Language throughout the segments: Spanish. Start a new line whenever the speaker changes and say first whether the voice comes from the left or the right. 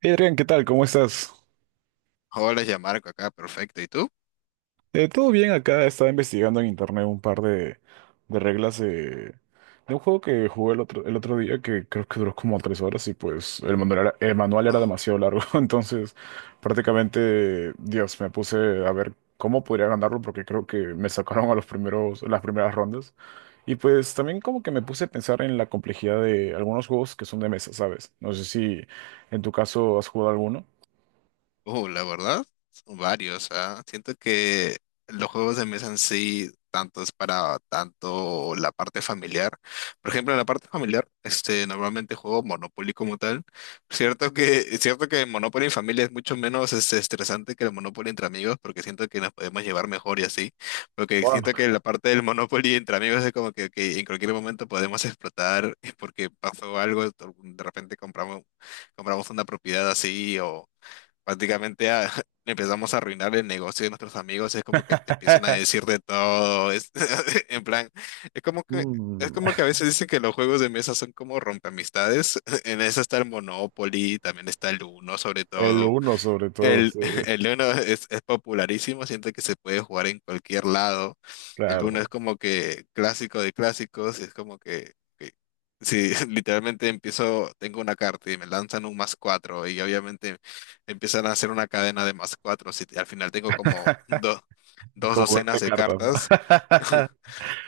right: Hey Adrián, ¿qué tal? ¿Cómo estás?
left: Hola, ya Marco acá, perfecto. ¿Y tú?
right: Todo bien acá, estaba investigando en internet un par de reglas de un juego que jugué el otro día, que creo que duró como 3 horas. Y pues el manual era
left: Oh.
right: demasiado largo, entonces prácticamente, Dios, me puse a ver cómo podría ganarlo, porque creo que me sacaron a las primeras rondas. Y pues también como que me puse a pensar en la complejidad de algunos juegos que son de mesa, ¿sabes? No sé si en tu caso has jugado alguno.
left: Oh, la verdad, son varios, ah. Siento que los juegos de mesa en sí, tanto es para tanto la parte familiar. Por ejemplo, la parte familiar, normalmente juego Monopoly como tal. Es cierto que Monopoly en familia es mucho menos estresante que el Monopoly entre amigos, porque siento que nos podemos llevar mejor y así. Porque siento
right: Wow.
left: que la parte del Monopoly entre amigos es como que en cualquier momento podemos explotar, es porque pasó algo, de repente compramos una propiedad así o, prácticamente empezamos a arruinar el negocio de nuestros amigos, es como que te empiezan a decir de todo, en plan, es como que, es
right: Mm.
left: como que a veces dicen que los juegos de mesa son como rompeamistades, en eso está el Monopoly, también está el Uno sobre
right: El
left: todo,
right: uno sobre todo,
left: el,
right: sí,
left: el Uno es popularísimo, siento que se puede jugar en cualquier lado. El Uno
right: claro,
left: es como que clásico de clásicos, es como que si literalmente empiezo, tengo una carta y me lanzan un más cuatro y obviamente empiezan a hacer una cadena de más cuatro, si al final tengo como dos
right: como
left: docenas
right: veinte
left: de
right: cartas. ¿no?
left: cartas,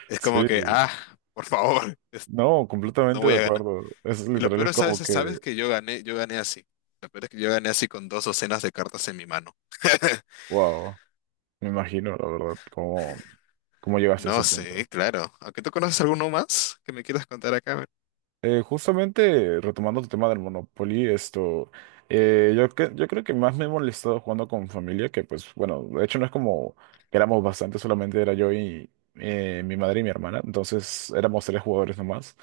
left: es como
right: Sí,
left: que, ah, por favor,
right: no,
left: no
right: completamente
left: voy
right: de
left: a ganar.
right: acuerdo. Es
left: Y lo
right: literal,
left: peor
right: es
left: es, ¿sabes?
right: como que,
left: ¿Sabes que yo gané? Yo gané así. Lo peor es que yo gané así con dos docenas de cartas en mi mano.
right: wow, me imagino, la verdad, cómo llegaste a ese
left: No sé,
right: punto.
left: claro. Aunque tú conoces alguno más que me quieras contar acá.
right: Justamente retomando tu tema del Monopoly, esto, yo creo que más me he molestado jugando con familia. Que pues bueno, de hecho no es como que éramos bastante, solamente era yo y mi madre y mi hermana, entonces éramos tres jugadores nomás.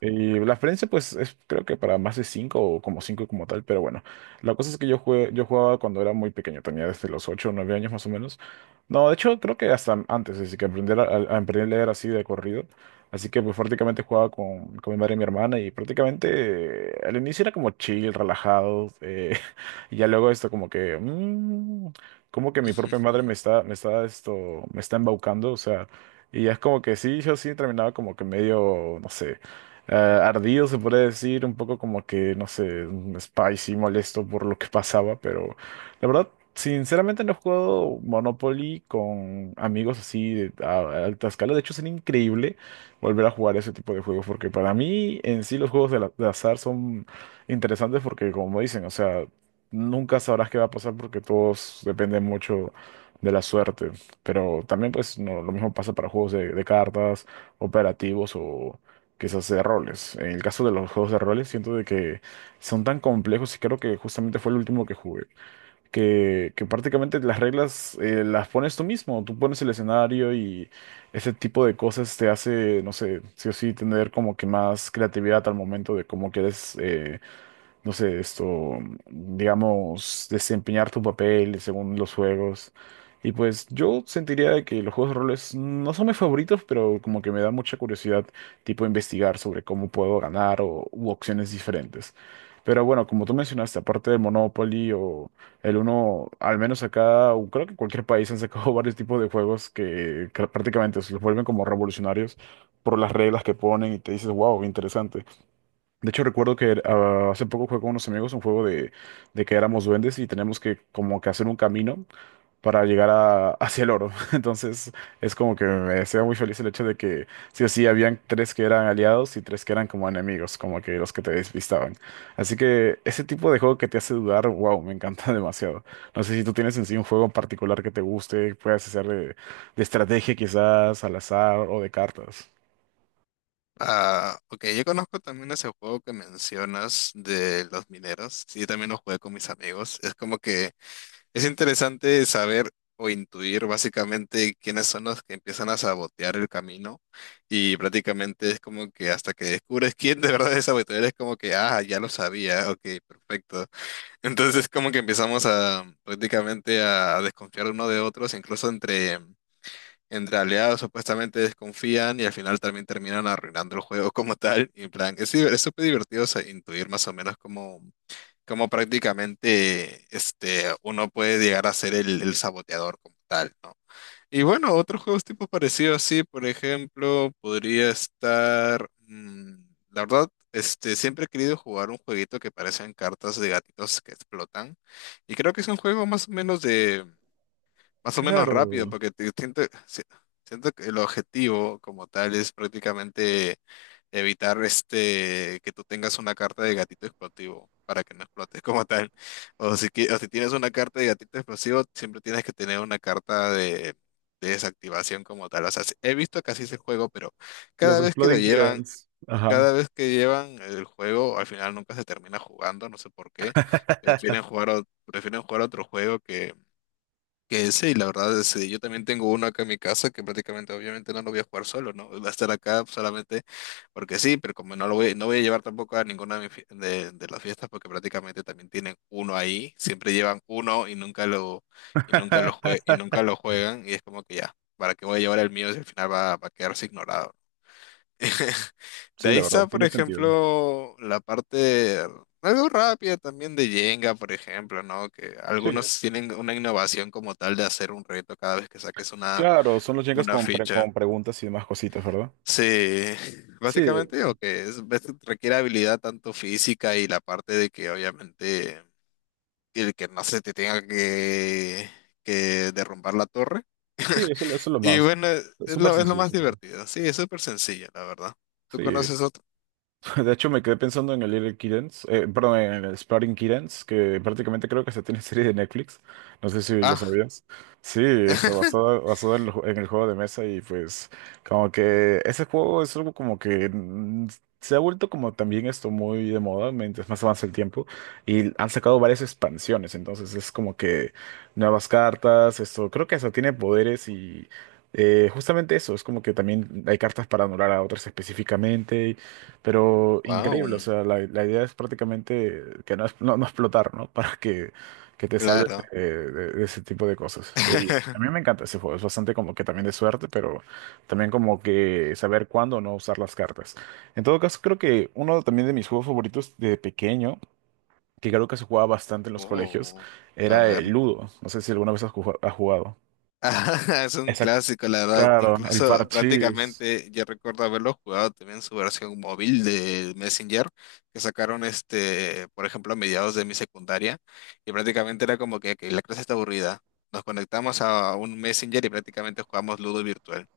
right: Y la experiencia pues es, creo que para más de cinco o como cinco como tal, pero bueno, la cosa es que yo jugué, yo jugaba cuando era muy pequeño, tenía desde los 8 o 9 años más o menos. No, de hecho creo que hasta antes, desde que aprender a aprender a leer así de corrido. Así que pues prácticamente jugaba con mi madre y mi hermana. Y prácticamente al inicio era como chill, relajado. Y ya luego esto como que, como que mi propia madre me está, me está esto, me está embaucando, o sea. Y ya es como que sí, yo sí terminaba como que medio, no sé, ardido, se puede decir. Un poco como que, no sé, spicy, molesto por lo que pasaba, pero la verdad. Sinceramente no he jugado Monopoly con amigos así de a alta escala. De hecho, sería increíble volver a jugar ese tipo de juegos, porque para mí en sí los juegos de, de azar son interesantes porque como dicen, o sea, nunca sabrás qué va a pasar porque todos dependen mucho de la suerte. Pero también pues no, lo mismo pasa para juegos de, cartas, operativos o quizás de roles. En el caso de los juegos de roles siento de que son tan complejos y creo que justamente fue el último que jugué, que prácticamente las reglas las pones tú mismo, tú pones el escenario. Y ese tipo de cosas te hace, no sé, sí o sí tener como que más creatividad al momento de cómo quieres no sé, esto, digamos, desempeñar tu papel según los juegos. Y pues yo sentiría de que los juegos de roles no son mis favoritos, pero como que me da mucha curiosidad, tipo investigar sobre cómo puedo ganar o u opciones diferentes. Pero bueno, como tú mencionaste, aparte de Monopoly o el uno, al menos acá, o creo que en cualquier país han sacado varios tipos de juegos que prácticamente se los vuelven como revolucionarios por las reglas que ponen y te dices, wow, interesante. De hecho, recuerdo que hace poco jugué con unos amigos un juego de que éramos duendes y tenemos que como que hacer un camino para llegar hacia el oro. Entonces, es como que me hacía muy feliz el hecho de que sí o sí habían tres que eran aliados y tres que eran como enemigos, como que los que te despistaban. Así que ese tipo de juego que te hace dudar, wow, me encanta demasiado. No sé si tú tienes en sí un juego en particular que te guste, puedas hacer de, estrategia quizás, al azar o de cartas.
left: Ah, ok, yo conozco también ese juego que mencionas de los mineros. Sí, también lo jugué con mis amigos. Es como que es interesante saber o intuir básicamente quiénes son los que empiezan a sabotear el camino. Y prácticamente es como que hasta que descubres quién de verdad es saboteador, es como que, ah, ya lo sabía, ok, perfecto. Entonces como que empezamos a prácticamente a, desconfiar uno de otros, incluso entre aliados supuestamente desconfían y al final también terminan arruinando el juego como tal. Y en plan, es súper divertido o sea, intuir más o menos cómo prácticamente uno puede llegar a ser el saboteador como tal, ¿no? Y bueno, otros juegos tipo parecido así, por ejemplo, podría estar, la verdad, siempre he querido jugar un jueguito que parecen cartas de gatitos que explotan. Y creo que es un juego más o menos rápido,
right: Claro,
left: porque siento, si- siento que el objetivo como tal es prácticamente evitar que tú tengas una carta de gatito explosivo para que no explotes como tal. O si tienes una carta de gatito explosivo, siempre tienes que tener una carta de desactivación como tal. O sea, sí, he visto que así es el juego, pero
right: los
left: cada vez que lo
right: Exploding
left: llevan,
right: Kittens. Ajá.
left: cada vez que llevan el juego, al final nunca se termina jugando, no sé por qué. Prefieren jugar otro juego que sí, la verdad sí yo también tengo uno acá en mi casa que prácticamente obviamente no lo voy a jugar solo, ¿no? Va a estar acá solamente porque sí, pero como no voy a llevar tampoco a ninguna de, mis fie- de las fiestas porque prácticamente también tienen uno ahí, siempre llevan uno y nunca lo juegan y es como que ya, ¿para qué voy a llevar el mío si al final va a quedarse ignorado? De
right: Sí,
left: ahí
right: la verdad,
left: está, por
right: tiene sentido.
left: ejemplo, la parte algo rápida también de Jenga, por ejemplo, ¿no? Que
right: Sí,
left: algunos tienen una innovación como tal de hacer un reto cada vez que saques una,
right: claro, son los Jengas
left: una
right: con, pre-
left: ficha.
right: con preguntas y demás cositas, ¿verdad?
left: Sí,
right: Sí,
left: básicamente, o que es, ves, requiere habilidad tanto física y la parte de que obviamente el que no se te tenga que derrumbar la torre.
right: sí, eso es lo
left: Y
right: más.
left: bueno, es
right: Es súper
left: lo, es lo
right: sencillo
left: más
right: ese juego.
left: divertido. Sí, es súper sencillo, la verdad. ¿Tú
right: Sí,
left: conoces otro?
right: de hecho, me quedé pensando en el Little Kittens, perdón, en el Exploding Kittens, que prácticamente creo que se tiene serie de Netflix. No sé si lo
left: Ah.
right: sabías. Sí, está basado en el en el juego de mesa. Y pues como que ese juego es algo como que, mm, se ha vuelto como también esto muy de moda mientras más avanza el tiempo y han sacado varias expansiones, entonces es como que nuevas cartas, esto creo que hasta tiene poderes. Y... Justamente eso, es como que también hay cartas para anular a otras específicamente, pero increíble, o
left: Wow,
right: sea, la idea es prácticamente que no, no, no explotar, ¿no? Para que te salves
left: claro.
right: de, de ese tipo de cosas. Y a mí me encanta ese juego, es bastante como que también de suerte, pero también como que saber cuándo no usar las cartas. En todo caso, creo que uno también de mis juegos favoritos de pequeño, que creo que se jugaba bastante en los colegios,
left: Oh, a
right: era el
left: ver.
right: Ludo. No sé si alguna vez has jugado.
left: Es un
right: Exacto.
left: clásico, la verdad.
right: Claro, el
left: Incluso
right: parchís.
left: prácticamente yo recuerdo haberlo jugado también en su versión móvil de Messenger, que sacaron por ejemplo, a mediados de mi secundaria. Y prácticamente era como que la clase está aburrida. Nos conectamos a un Messenger y prácticamente jugamos Ludo virtual.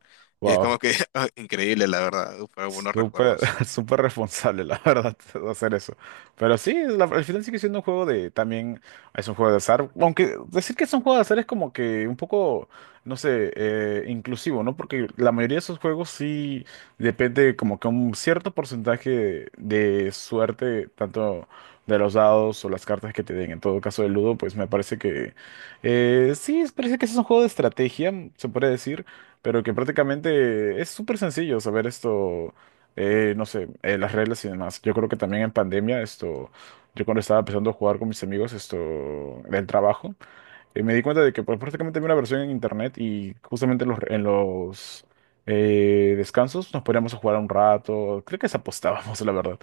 left: Y es como
right: Wow.
left: que increíble, la verdad. Fue buenos
right: Súper.
left: recuerdos.
right: Súper responsable, la verdad, hacer eso. Pero sí, al final sigue siendo un juego de, también es un juego de azar. Aunque decir que es un juego de azar es como que un poco, no sé, inclusivo, ¿no? Porque la mayoría de esos juegos sí depende como que un cierto porcentaje de suerte, tanto de los dados o las cartas que te den. En todo caso, el Ludo, pues me parece que sí, parece que es un juego de estrategia, se puede decir. Pero que prácticamente es súper sencillo saber esto, no sé, las reglas y demás. Yo creo que también en pandemia, esto, yo cuando estaba empezando a jugar con mis amigos, esto, del trabajo, me di cuenta de que pues, prácticamente vi una versión en internet y justamente en los descansos nos poníamos a jugar un rato, creo que se apostábamos, la verdad.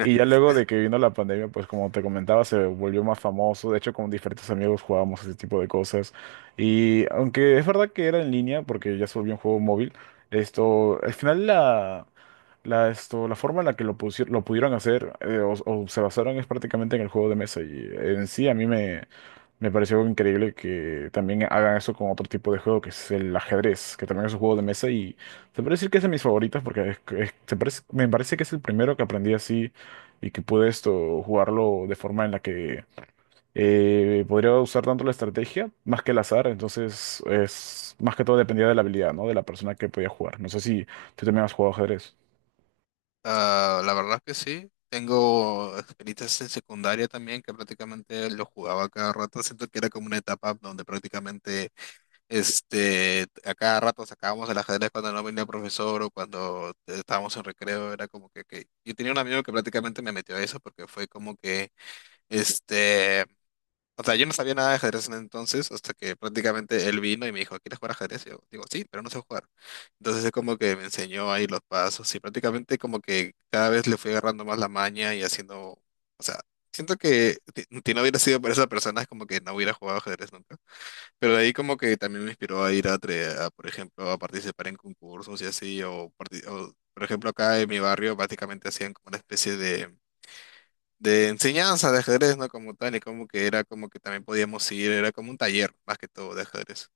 right: Y ya luego de que vino la pandemia, pues como te comentaba, se volvió más famoso, de hecho con diferentes amigos jugábamos ese tipo de cosas. Y aunque es verdad que era en línea, porque ya se volvió un juego móvil, esto, al final la, La, esto, la forma en la que lo pudieron hacer o se basaron es prácticamente en el juego de mesa. Y en sí a mí me pareció increíble que también hagan eso con otro tipo de juego, que es el ajedrez, que también es un juego de mesa. Y se puede decir que es de mis favoritos porque me parece que es el primero que aprendí así y que pude esto jugarlo de forma en la que podría usar tanto la estrategia más que el azar, entonces es más que todo dependía de la habilidad, ¿no? De la persona que podía jugar. No sé si tú también has jugado ajedrez.
left: Ah, la verdad que sí. Tengo experiencias en secundaria también que prácticamente lo jugaba cada rato. Siento que era como una etapa donde prácticamente a cada rato sacábamos el ajedrez cuando no venía el profesor o cuando estábamos en recreo. Era como que- Yo tenía un amigo que prácticamente me metió a eso porque fue como que este, o sea, yo no sabía nada de ajedrez en entonces, hasta que prácticamente él vino y me dijo, ¿quieres jugar ajedrez? Y yo digo, sí, pero no sé jugar. Entonces es como que me enseñó ahí los pasos y prácticamente como que cada vez le fui agarrando más la maña y haciendo, o sea, siento que si no hubiera sido por esa persona es como que no hubiera jugado ajedrez nunca. Pero de ahí como que también me inspiró a ir a, por ejemplo, a participar en concursos y así, o, por ejemplo acá en mi barrio prácticamente hacían como una especie de enseñanza de ajedrez, ¿no? Como tal, y como que era como que también podíamos ir, era como un taller más que todo de ajedrez.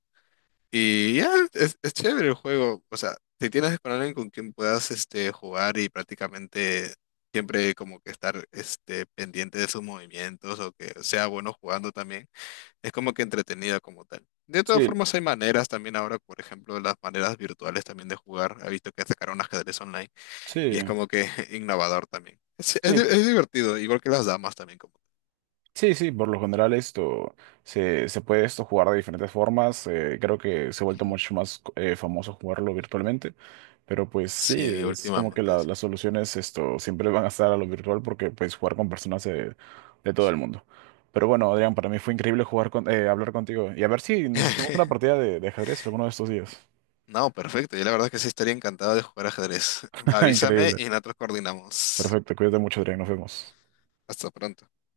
left: Y ya, es chévere el juego, o sea, si tienes con alguien con quien puedas jugar y prácticamente siempre como que estar pendiente de sus movimientos o que sea bueno jugando también, es como que entretenido como tal. De todas
right: Sí,
left: formas, hay maneras también ahora, por ejemplo, las maneras virtuales también de jugar. He visto que sacaron ajedrez online y es
right: sí,
left: como que innovador también. Es, es
right: sí.
left: di- es divertido, igual que las damas también. Como
right: Sí, sí, por lo general esto se puede esto jugar de diferentes formas. Creo que se ha vuelto mucho más famoso jugarlo virtualmente. Pero pues sí,
left: Sí,
right: es como que
left: últimamente sí.
right: las soluciones esto siempre van a estar a lo virtual porque puedes jugar con personas de todo el mundo. Pero bueno, Adrián, para mí fue increíble jugar hablar contigo. Y a ver si nos echamos una partida de, ajedrez alguno de estos días.
left: No, perfecto. Yo la verdad que sí estaría encantado de jugar ajedrez. Avísame y
right: Increíble.
left: nosotros coordinamos.
right: Perfecto, cuídate mucho, Adrián, nos vemos.
left: Hasta pronto.